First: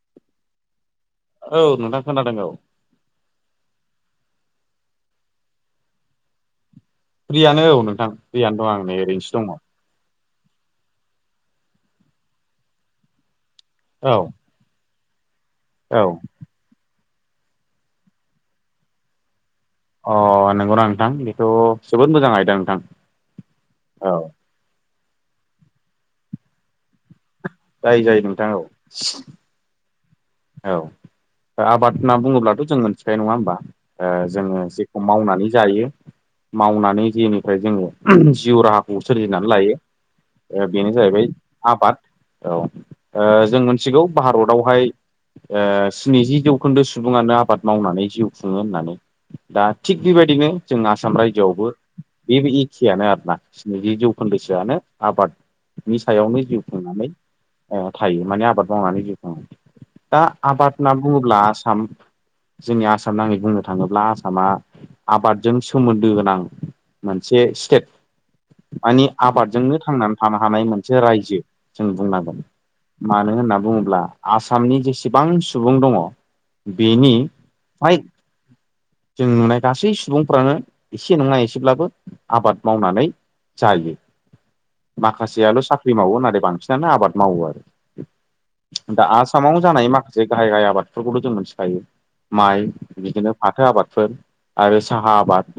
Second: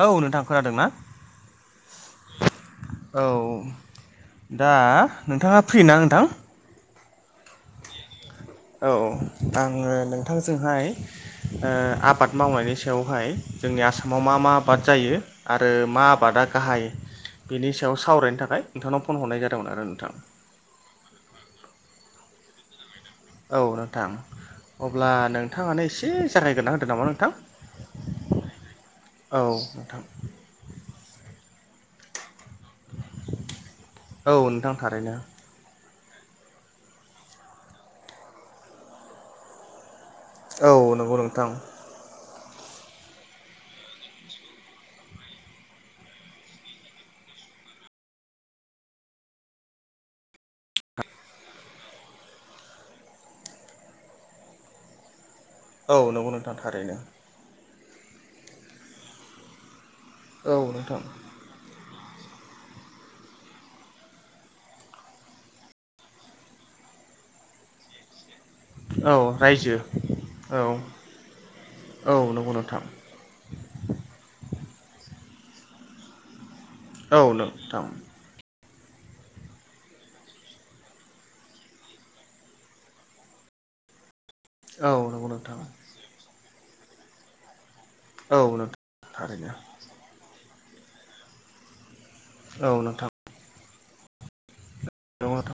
औ नोंथां खोनादोंना औ नोंथां खोनादों औ औ दा नोंथांङा फ्रि ना नोंथां फ्रियानो औ नोंथां फ्रियानो दं आं नै ओरैनोसो दंङो थांजोंहाय आबाद मावनायनि सायावहाय जोंनि औ आसामाव मा-मा आबाद जायो आरो मा औ आबादा गाहाय बेनि सायाव सावरायनो थाखाय नोंथांनाव फन हरनाय जादों अ नंगौनाा नोंथां बेथ' जोबोद मोजां आयदा नोंथां औ नोंथां अब्ला नोंथांङानो एसे जागायग्रोना होदो नामा नोंथां जायो जायो नोंथां औ औ नोंथां औ आबाद होनना बुंङोब्ला जों मोनथिखायो नङा होमबा औ जोंङो नोंथां जेखौ थारैनो मावनानै जायो मावनानै जेनिफ्राय जोङो जिउ राहाखौ सोरजिनानै लायो औ बेनो नंगौ जाहैबाय नोंथां आबाद औ जों मोनथिगौ भारतावहाय स्निजि जौखोन्दो सुबुंङानो आबाद मावनानै जिउ खुङो होननानै दा थिग बेबायदिनो जों आसाम रायजोआवबो बे एखेयानो आरोना स्निजि जौखोन्दोसोआनो आबाद औ नि नंगौ सायावनो नोंथां जिउ थारैनो खुंनानै थायो माने आबाद मावनानै जिउखाङो दा औ आबाद होनना नोंथां बुंङोब्ला आसाम जोंनि आसाम नांङै बुंनो थांङोब्ला आसामा आबादजों सोमोन्दो गोनां मोनसे स्टेट माने औ रायजो आबादजोंनो थांनानै थानो औ हानाय मोनसे रायजो जों औ बुंनांगोन नंगौ नोंथां मानो होनना बुंङोब्ला आसामनि जेसेबां सुबुं दंङ औ नोंथां जों नुनाय गासै सुबुंफ्रानो एसे नंङा एसेब्लाबो आबाद मावनानै जायो औ नंगौ नोंथां माखासेयाल साख्रि मावो नाथाय बांसिनानो आबाद मावो आरो औ दा नोंथां आसामाव जानाय माखासे गाहाय गाहाय आबादफोरखौथ जों मोनथिखायो माइ औ नोंथां बिदिनो फाथो आबाद फोर आरो साहा नंगौ आबाद नोंथां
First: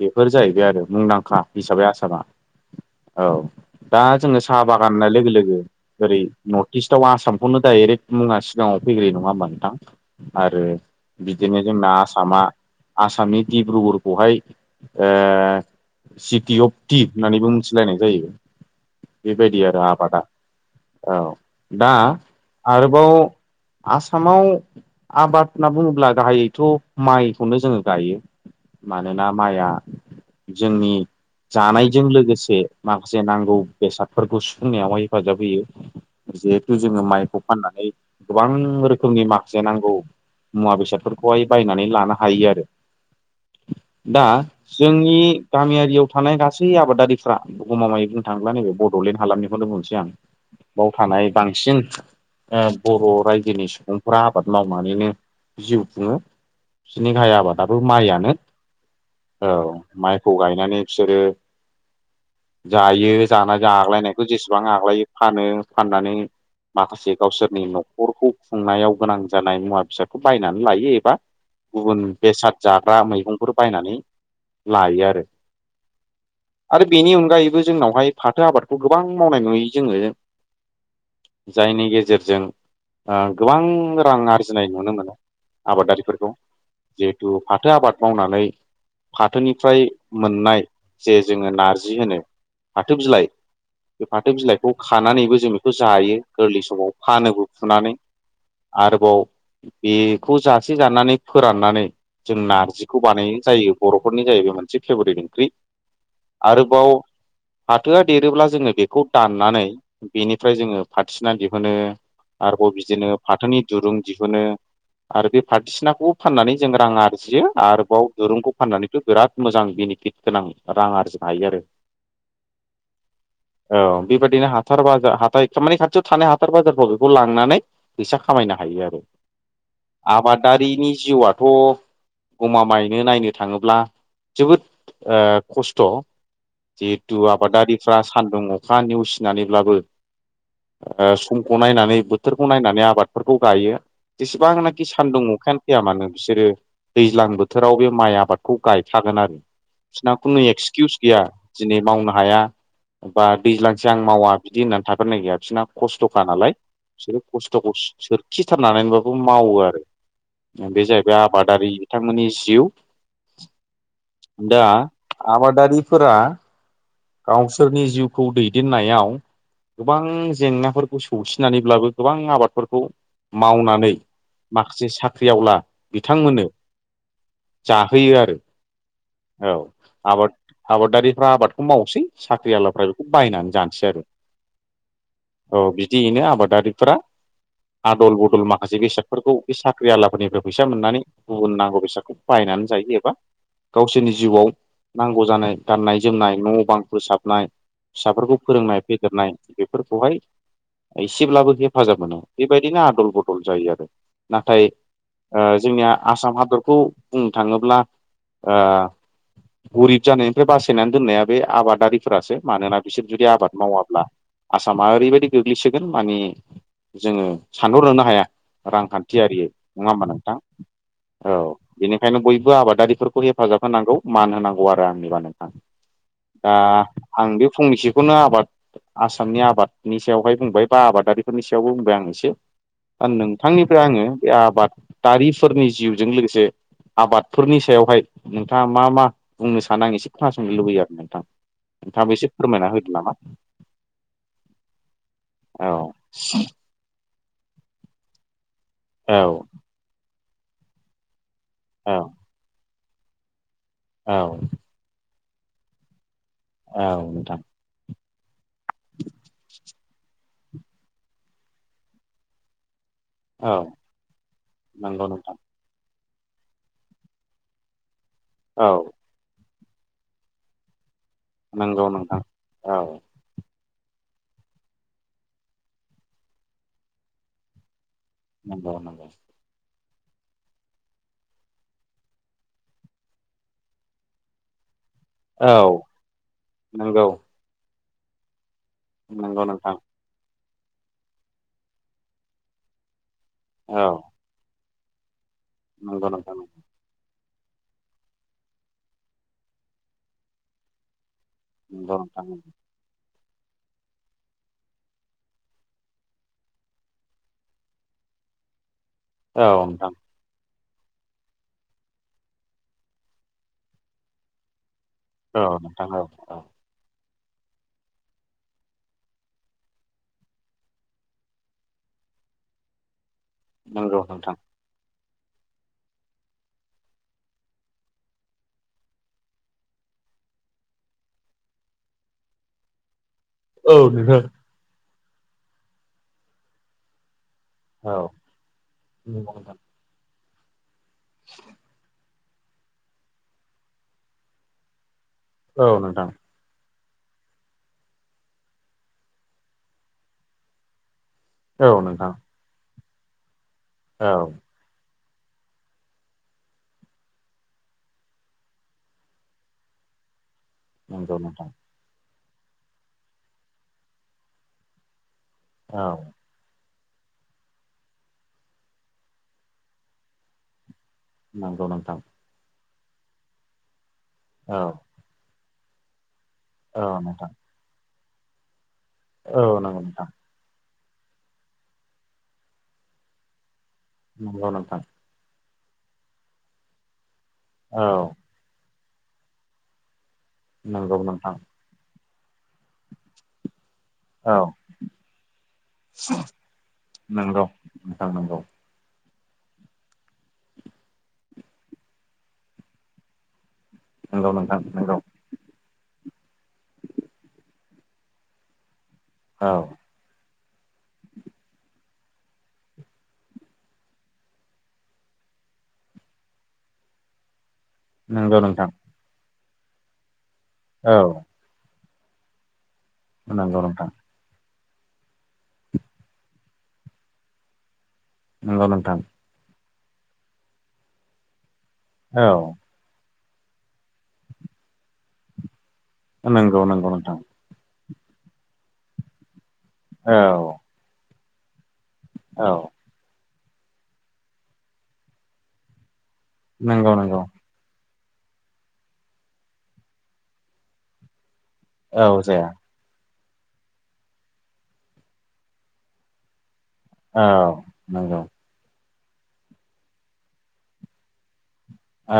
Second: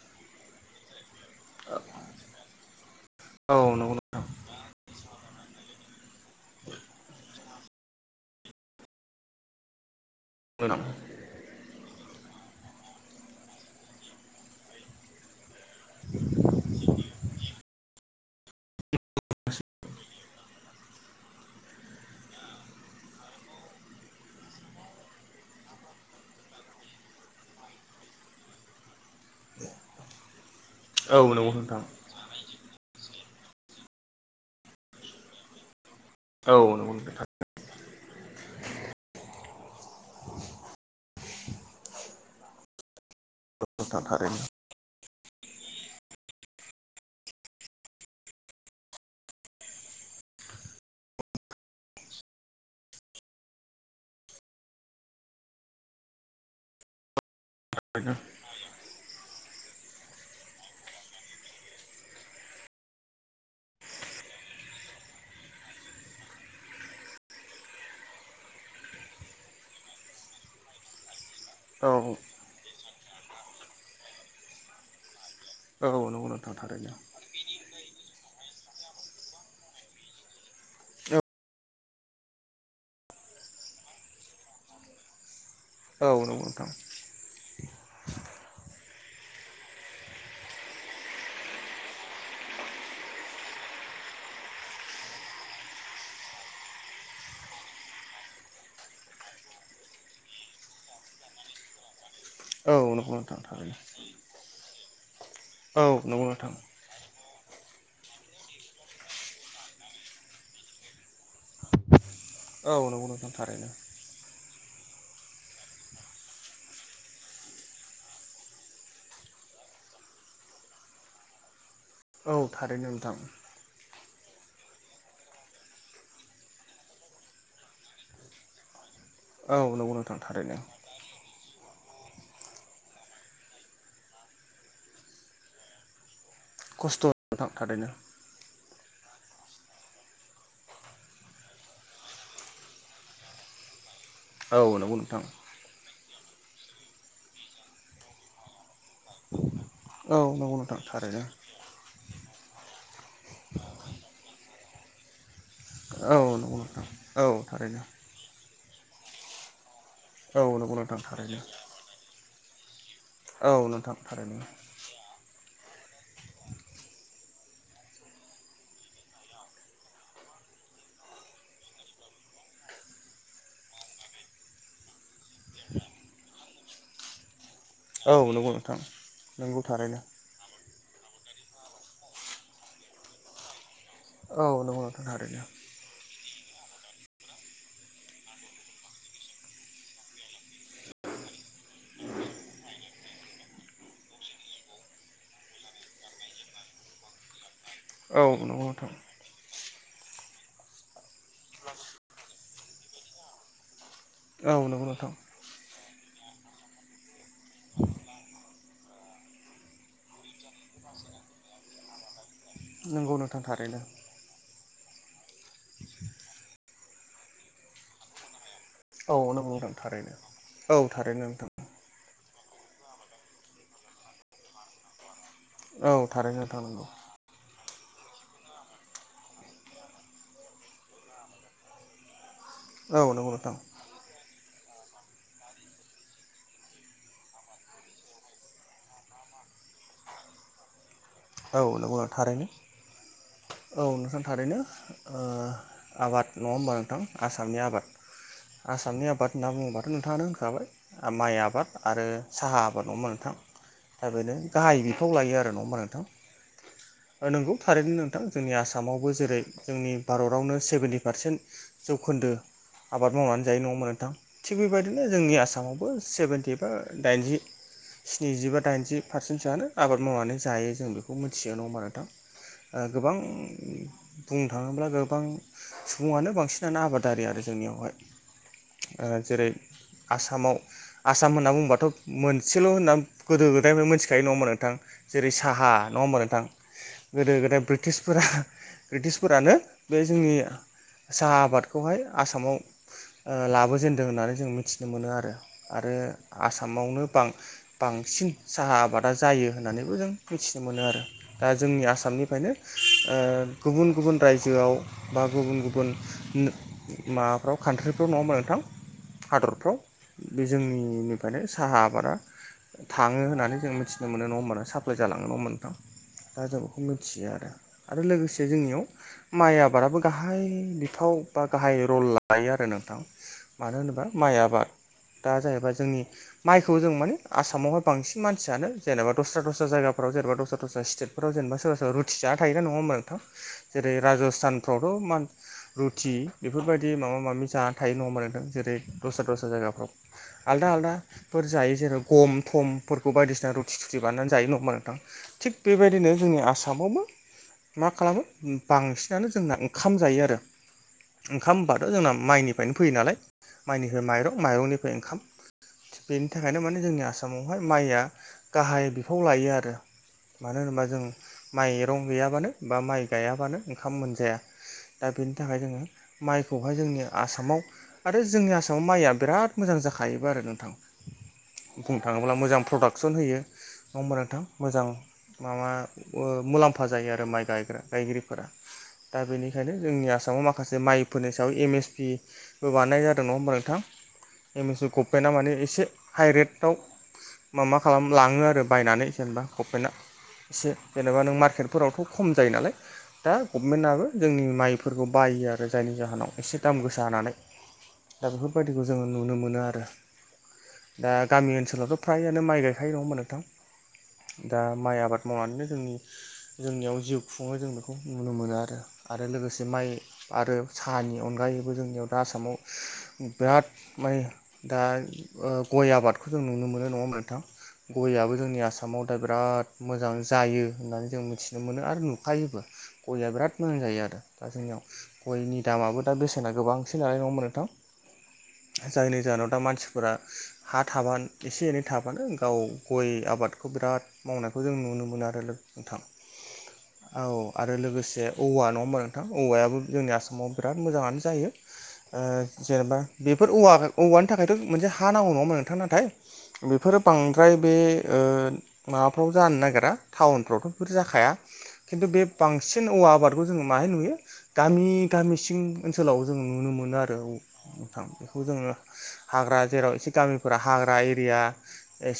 बेफोर जाहैबाय आरो मुंदांखा हिसाबै आसामा औ दा जोंङो साहा बागाननाय लोगो लोगो ओरै नर्थ इस्टआव आसामखौनो डाइरेक्ट मुङा सिगाङाव फैग्रोयो नंङा होमा नोंथां आरो नोंथां बिदिनो जोंना आसामा आसामनि दिडिब्रुगरखौहाय ओ सिटि अफ टि होननानै मो लायनाय जायो बेबायदि आरो आबादा औ दा आरोबाव आसामाव आबाद होनना बुंङोब्ला गाहायैथ माइखौनो जोंङो गायो मानोना माइआ जोंनि औ नंगौ नोंथां जानायजों लोगोसे माखासे नांगौ बेसादफोरखौ सुफुंनायावहाय हेफाजाब होयो औ जिहेथु नंगौ जोङो नोंथां माइ खौ फाननानै गोबां रोखोमनि माखासे नांगौ मुवा बेसादफोरखौहाय बायनानै लानो हायो आरो नोंथां दा थारैनो जोंनि गामियारियाव थानाय गासै आबादारिफ्रा गमामायै बुंनो थांङोब्ला नैबे बडलेण्ड हालामनिखौनो बुंनोसै आं बाव थानाय बांसिन ओ बर रायजोनि सुबुंफोरा आबाद मावनानैनो जिउ खुङो बिसोरनि गाहाय आबादाबो माइयनो औ माइखौ गायनानै बिसोरो जायो जानाय आग्लायनायखौ जेसेबां आग्लायो फानो फाननानै माखासे गावसोरनि नखरखौ खुंनायाव गोनां जानाय मुवा बेसादखौ बायनानै लायो एबा औ गुबुन बेसाद जाग्रा मैगंफोर बायनानै लायो आरो औ नोंगौ नोथां आरो थारैनो बेनि अनगायैबो जोंनावहाय फाथो आबादखौ गोबां मावनाय नुयो जोंङो औ जायनि गेजे गेजेरजों ओ गोबां रां आरजिनाय नुनो मोनो औ आबादारिफोरखौ नंगौ नोंथां जिहेथु फाथो आबाद मावनानै फाथोनिफ्राय मोननाय जे जोंङो नारजि होनो फाथो बिलाइ बे फाथो बिलाइखौ खानानैबो जों बेखौ जायो गोरलै समाव फानोबो फुनानै आरोबाव बेखौ जासे जानानै फोराननानै जों नार औ जिखौ नंगौ बानाय नोंथां जायो थारैनो बरफोरनि जाहै बे मोनसे फेभरेट ओंख्रि औ नंगौ नोंथां आरोबाव फाथोआ देरोब्ला जोंङो बेखौ दाननानै बेनिफ्राय जोंङो फाथिना दिहुनो आरोबाव औ नंगौ बिदिनो नोंथां फाथोनि थारैनो दुरुं दिहुनो आरो बे फाथोसिनाखौ फाननानै जों रां आरजियो आरोबाव दोरुंखौ फाननानैथ बिराद मोजां बि बिनि फित गोनां रां आरजिनो हायो आरो औ थारैनो नोंथां [inaudible] औ बेबायदिनो हाथार बाजार हाथाय माने खाथियाव थानाय हाथार बाजार बेखौ लांनानै फैसा खामायनो हायो आरो औ नंगौ नोंथां थारैनो आबादारिनि जिउआथ गमा मायनो नायनो थाङोब्ला जोबोद ओ खस्थ' खस्थ' जिहेथु नोंथां थारैनो आबादारिफ्रा सान्दुं अखा नेवसिनानैब्लाबो ओ समखौ नायनानै बोथोरखौ नायनानै आबादफोरखौ गायो औ जेसेबांनाखि नंगौ नोंथां सानदुं अखायानो फैया मानो बिसोरो दैज्लां बोथोराव बे माइ आबादखौ गायखागोन आरो बिसिना औ खुनु नंगौ नोंथां एक्सकिउस गैया थारैनो दिनै मावनो हाया बा दैज्लांसो आं मावा बिदि होननानै थागोननाय गैया बिसोरनाव खस्थ'खा औ नालाय नंगौ नोंथां बिसोरो औ खस्थ'खौ थारैनो सोरखि थारनानैबाबो मावो औ आरो नंगौ बे नोंथां जाहैबाय थारैनो आबादारि बिथांमोननि जिउ औ नोंथां थारैनो दारिफोरा गावसोरनि जिउखौ दैदेननायाव गोबां जेंनाफोरखौ सौसिनानैब्लाबो गोबां आबादफोरखौ मावनानै माखासे साख्रिआवला बिथांमोननो जाहोयो औ आरो नंगौ नोंथां नंगौ औ थारैनो आबाद आबादारि फ्रा आबादखौ मावसै साख्रि आलाफ्रा बेखौ बायनानै जानोसै आरो औ नंगौ नोंथां थारैनो औ बिदियैनो आबादारिफोरा आदल बदल माखासे बेसादफोरखौ बे साख्रि आलाफोरनिफ्राय फैसा मोननानै गुबुन नांगौ बेसादखौ बाहायनाय नानै जायो एबा गावसोरनि जिउआव नांगौ जानाय गाननाय जोमनाय न' बां फोसाबनाय औ फिसाफोरखौ नंगौ फोरोंनाय नोंथां फेदेरनाय बे खौहाय एसेब्लाबो हेफाजाब मोनो बेबायदिनो आदल बदल जायो आरो। औ नाथाय नंगौ नोंथां ओ जोंनिया आसाम हादर खौ बुंनो थाङोब्ला ओ गरिब जानायनिफ्राय बासायनानै दोननाया बे आबादारिफोरासो मानोना बिसोर नंगौ जुदि नोंथां आबाद थारैनो मावाब्ला आसामा ओरैबायदि गोग्लैसोगोन माने जोङो सानहरनोनो हाया औ रांखान्थियारियै नंगौ नोंथां नङा होमबा थारैनो नोंथां औ थारैनो औ नोंथां बेनि खायनो बयबो आबादारिफोरखौ हेफाजाब होनांगौ मान होनांगौ आरो आंनिबा नों औ थारैनो दा नोंथां नंगौ आं बे फंनैसोखौनो आबाद आसामनि आबादनि सायावहाय बुंबाय बा आबादारिफोरनि सायावबो बुंबाय आं एसे औ दा नंगौ नोंथां नोंथांनिफ्राय आङो बे आबादारिफोरनि जिउजों लोगोसे आबादफोरनि सायावहाय नोंथाङा मा मा बुंनो सानो आं एसे खोनासंनो लुबैयो आरो नों थां औ नंगौ नोंथाङाबो एसे थारैनो फोरमायना होदो नामा? औ नोंथां थारैनो ओ औ आबाद नङा होमबा नोंथां आसामनि आबाद आसामनि औ आबाद होनना बुङोबाथ' नोंथाङानो होनखाबाय ओ माइ आबाद औ आरो साहा आबाद आबाद नङा होमबा नोंथां। दा औ बेनो गाहाय बिफाव लायो आरो नङा होमबा नोंथां? औ ओ नोंथां नंगौ थारैनो नोंथां जोंनि आसामावबो जेरै जोंनि भारत हादरावनो सेभेन्टि पारसेन्ट जौखोन्दो आबाद मावनानै औ जायो नङा होमबा नोंथां थिग बेबायदिनो नंगौ जोंनि नोंथां आसामावबो सेभेन्टि बा दाइनजि स्निजि बा औ दाइनजि पारसेन्टसोआनो आबाद मावनानै जायो जों बेखौ मोनथियो नङा होमबा नोंथां औ गोबां बुंनो थाङोब्ला गोबां सुबुङानो बांसिनानो आबादारि आरो जोंनियावहाय नंगौ नंगौ। जेरै आसामाव आसाम होनना बुङोबाथ' मोनसेल' होनना गोदो गोदायफ्राय मोनथिखायो नङा होमबा नोंथां। जेरै औ साहा नङा होमबा नोंथां नंगौ गोदो गोदाय ब्रिटिशफोरा नंगौ ब्रिटिशफोरानो नोंथां बे जोंनि साहा आबादखौहाय आसामाव ओ औ लाबोजेनदों होननानै जों मिथिनो मोनो आरो आरो नंगौ नोंथां आसामावनो बां बांसिन साहा आबादा जायो होननानैबो जों मिथिनो मोनो आरो दा जोंनि नंगौ नोंथां आसामनिफायनो ओ गुबुन गुबुन रायजोआव बा गुबुन गुबुन माबाफ्राव कान्ट्रिफ्राव नङा होमबा नोंथां औ हादरफ्राव नोंथां जोंनिफ्रायनो साहा आबादा थाङो होननानै जों मिथिनो मोनो नङा होमब्ला नो साप्लाय जाब नङा औ होमबा नोंथां। औ औ दा जों बेखौ। [unintelligible] आरो लोगोसे जोंनियाव माइ आबादाबो गाहाय बिफाव बा गाहाय र लायो आरो नोंथां मानो नंगौ होनोबा माइ नोंथां आबाद दा जाहैबाय जोंनि माइखौ जों माने आसामावहाय बांसिन मानसियानो जेनेबा दस्रा दस्रा जायगा फोराव जेनबा दस्रा दस्रा स्टेटफ्राव जेनबा सोरबा सोरबा रुटि जाना थायो नङा होमबा नोंथां औ जेरै नोंथां राज'स्थानफ्राव [unintelligible] रुथि बेफोर बायदि माबा माबि जाना थायो औ नङा होनबा नोंथां जेरै दस्रा नंगौ दस्रा नोंथां जायगाफ्राव आलदा आलदाफोर जायो। जेराव गम थमफोरखौ बायदिसिना रुथि थुथि बानायनानै जायो नङा होमबा नोंथां थिग औ नोंथां बेबायदिनो जोंनि आसाम माव मा खालामो बांसिनानो जोंना ओंखाम जायो आरो ओंखाम औ होनबाथ' नोंथां जोंना माइनिफ्रायनो फैयो नालाय माइनिफ्राय औ माइरं माइरंनिफ्राय ओंखाम। थिग बेनि थाखायनो माने जोंनि आसामावहाय माइया गाहाय बिफाव लायो आरो। मानो होनोबा जों नंगौ नोंथां माइरं गैयाबानो बा माइ गायाबानो ओंखाम मोनजाया। दा बेनि थाखाय जोङो औ माइखौ बेवहाय जोंनि आसामाव आरो जोंनि आसामाव माइया बिराद मोजां जाखायोबो आरो नोंथां नंगौ नोंथां बुंनो थाङोब्ला मोजां प्रडाक्सन होयो नङा होनबा नोंथां औ मोजां माबा ओ- औ मुलाम्फा जायो आरो नोंथां माइ गायग्रा गायगिरिफोरा दा औ बेनिखायनो नंगौ नोंथां जोंनि आसामाव माखासे माइफोरनि सायाव एम एस पिबो बानायनाय जादों नङा होमबा नोंथां नंगौ एम नोंथां एस इ गभमेन्टआ माने एसे हाइ रेटाव माबा औ खालाम लाङो आरो बायनानै जेनेबा गभमेन्टआ एसे नंगौ जेनेबा नों नोंथां मार्केटफोरावथ' खम जायो नालाय दा गभमेन्टआबो औ जोंनि माइफोरखौ बायो आरो जायनि जाहोनाव एसे दाम गोसा होनानानै नंगौ नोंथां दा नंगौ बेफोरबायदिखौ जोङो नुनो मोनो आरो दा गामि ओनसोलावथ' फ्रायानो माइ गायखायो नङा होनबा नोंथां नंगौ नोंथां दा नंगौ माइ आबाद मावनानैनो जोंनि जोंनियाव जिउ खुङो जों बेखौ नुनो मोनो आरो आरो औ लोगोसे माइ आरो साहानि अनगायैबो जोंनियाव दा आसामाव बिराद माने दा ओ गय आबादखौ जों नुनो मोनो नोंथां गयाबो नंगौ जोंनि नोंथां आसाम बिराद मोजां जायो औ होननानै जों मिथिनो मोनो आरो नुखायोबो गया बिराद नंगौ मोजां नोंथां जायो आरो दा जोंनियाव गयनि दामाबो दा बेसेना गोबांसिन नालाय नङा होनबा नोंथां नंगौ नोंथां जायनि जाहोनाव दा मानसिफोरा हा थाबा एसे एनै थाबानो औ गाव गय आबादखौ बिराद मावनायखौ जों नुनो मोनो आरो नोंथां नंगौ नंगौ नोंथां औ आरो लोगोसे औवा नङा होमबा नोंथां औवायाबो जोंनि औ आसामाव बिराद मोजाङानो जायो औ ओ जेनेबा बेफोर औवा औवानि थाखायथ' मोनसे हा नांगौ नङामोन नोंथां नाथाय नंगौ बेफोरो नंगौ बांद्राय बे ओ माबाफ्राव जानो नागिरा टाउनफ्रावथ' बेफोर जाखाया औ खिन्थु बे जाया बांसिन औवा आबाद खौ जोङो माहाय नुयो गामि गामिसिं ओनसोलाव जों नुनो मोनो मोनो आरो औ नोंथां नंगौ बेखौ जोङो हाग्रा जेराव एसे गामिफोरा हाग्रा एरिया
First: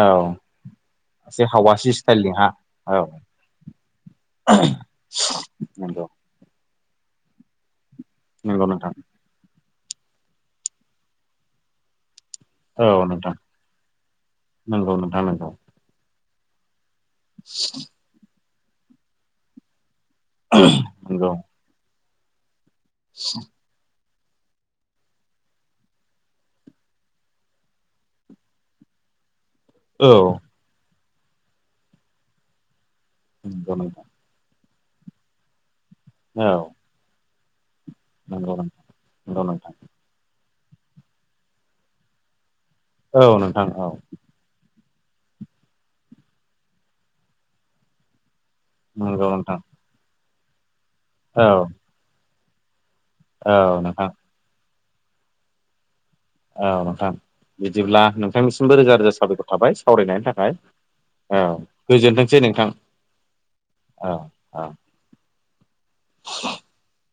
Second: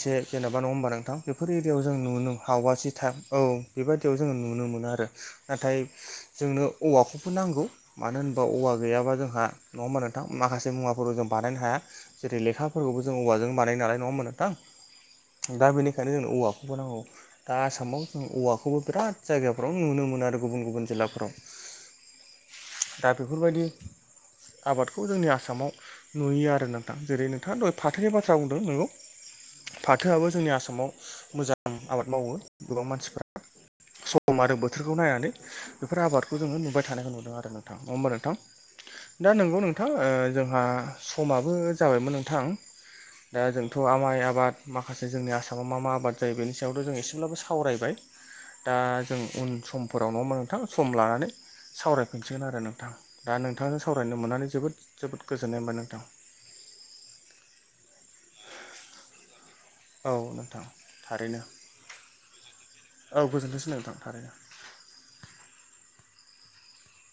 औ जेनेबा नङा होमबा नोंथां एसे बेफोर एरियायाव हावासि जों स्टाइलनि नुनो हा हावासि थायब औ बेबाददियाव जोंङो नुनो मोनो आरो नाथाय नंगौ जों नो औवाखौबो नांगौ मानो होनबा नंगौ औवा नोंथां गैयाबा जोंहा नङा होमबा नोंथां माखासे मुवाफोरखौ जों बानायनो हाया जेरै औ लेखाफोरखौबो जों नोंथां औवाजों बानाय नालाय नङा होनबा नंगौ नंगौ नोंथां दा बेनिखायनो जोंनो औवाखौबो नांगौ दा आसामाव जों औवाखौबो बिराद जायगाफ्राव नुनो मोनो आरो गुबुन गुबुन नंगौ जिल्लाफोराव दा बेफोरबायदि आबादखौ जोंनि आसामाव नुयो आरो नोंथां जेरै नोंथाङा दहाय फाथोनि बाथ्रा बुंदों नोंगौ औ फाथोआबो जोंनि आसामाव मोजां आबाद मावो गोबां मानसि [unintelligible] बोथोरखौ नायनानै बेफोर आबादखौ औ जोङो नुबाय थानायखौ नुदों आरो नोंथां नङा होमबा नोंथां दा नोंगौ नोंथां ओ- जोंहा समाबो जाबायमोन नोंथां औ दा नोंथां जोंथ' औ आमाइ आबाद माखासे जोंनि आसामाव मा-मा आबाद जायो बेनि सायावथ' जों एसेब्लाबो सावरायबाय। दा जों नंगौ उन नोंथां समफोराव नङामा? नोंथां सम लानानै औ सावरायफिनसिगोन आरो नोंथां। दा औ नोंथांनो नोंथां सावरायनो मोननानै जोबोद-जोबोद गोजोननाय मोनबाय नोंथां। औ नोंथां बिदिब्ला नोंथांनिसिमबो रोजा-रोजा साबायखर। थाबाय औ सावरायनायनि थाखाय नोंथां थारैनो औ गोजोनथोंसै नोंथां। औ गोजोन्थोंसै नोंथां औ थारैनो। औ [unintelligible]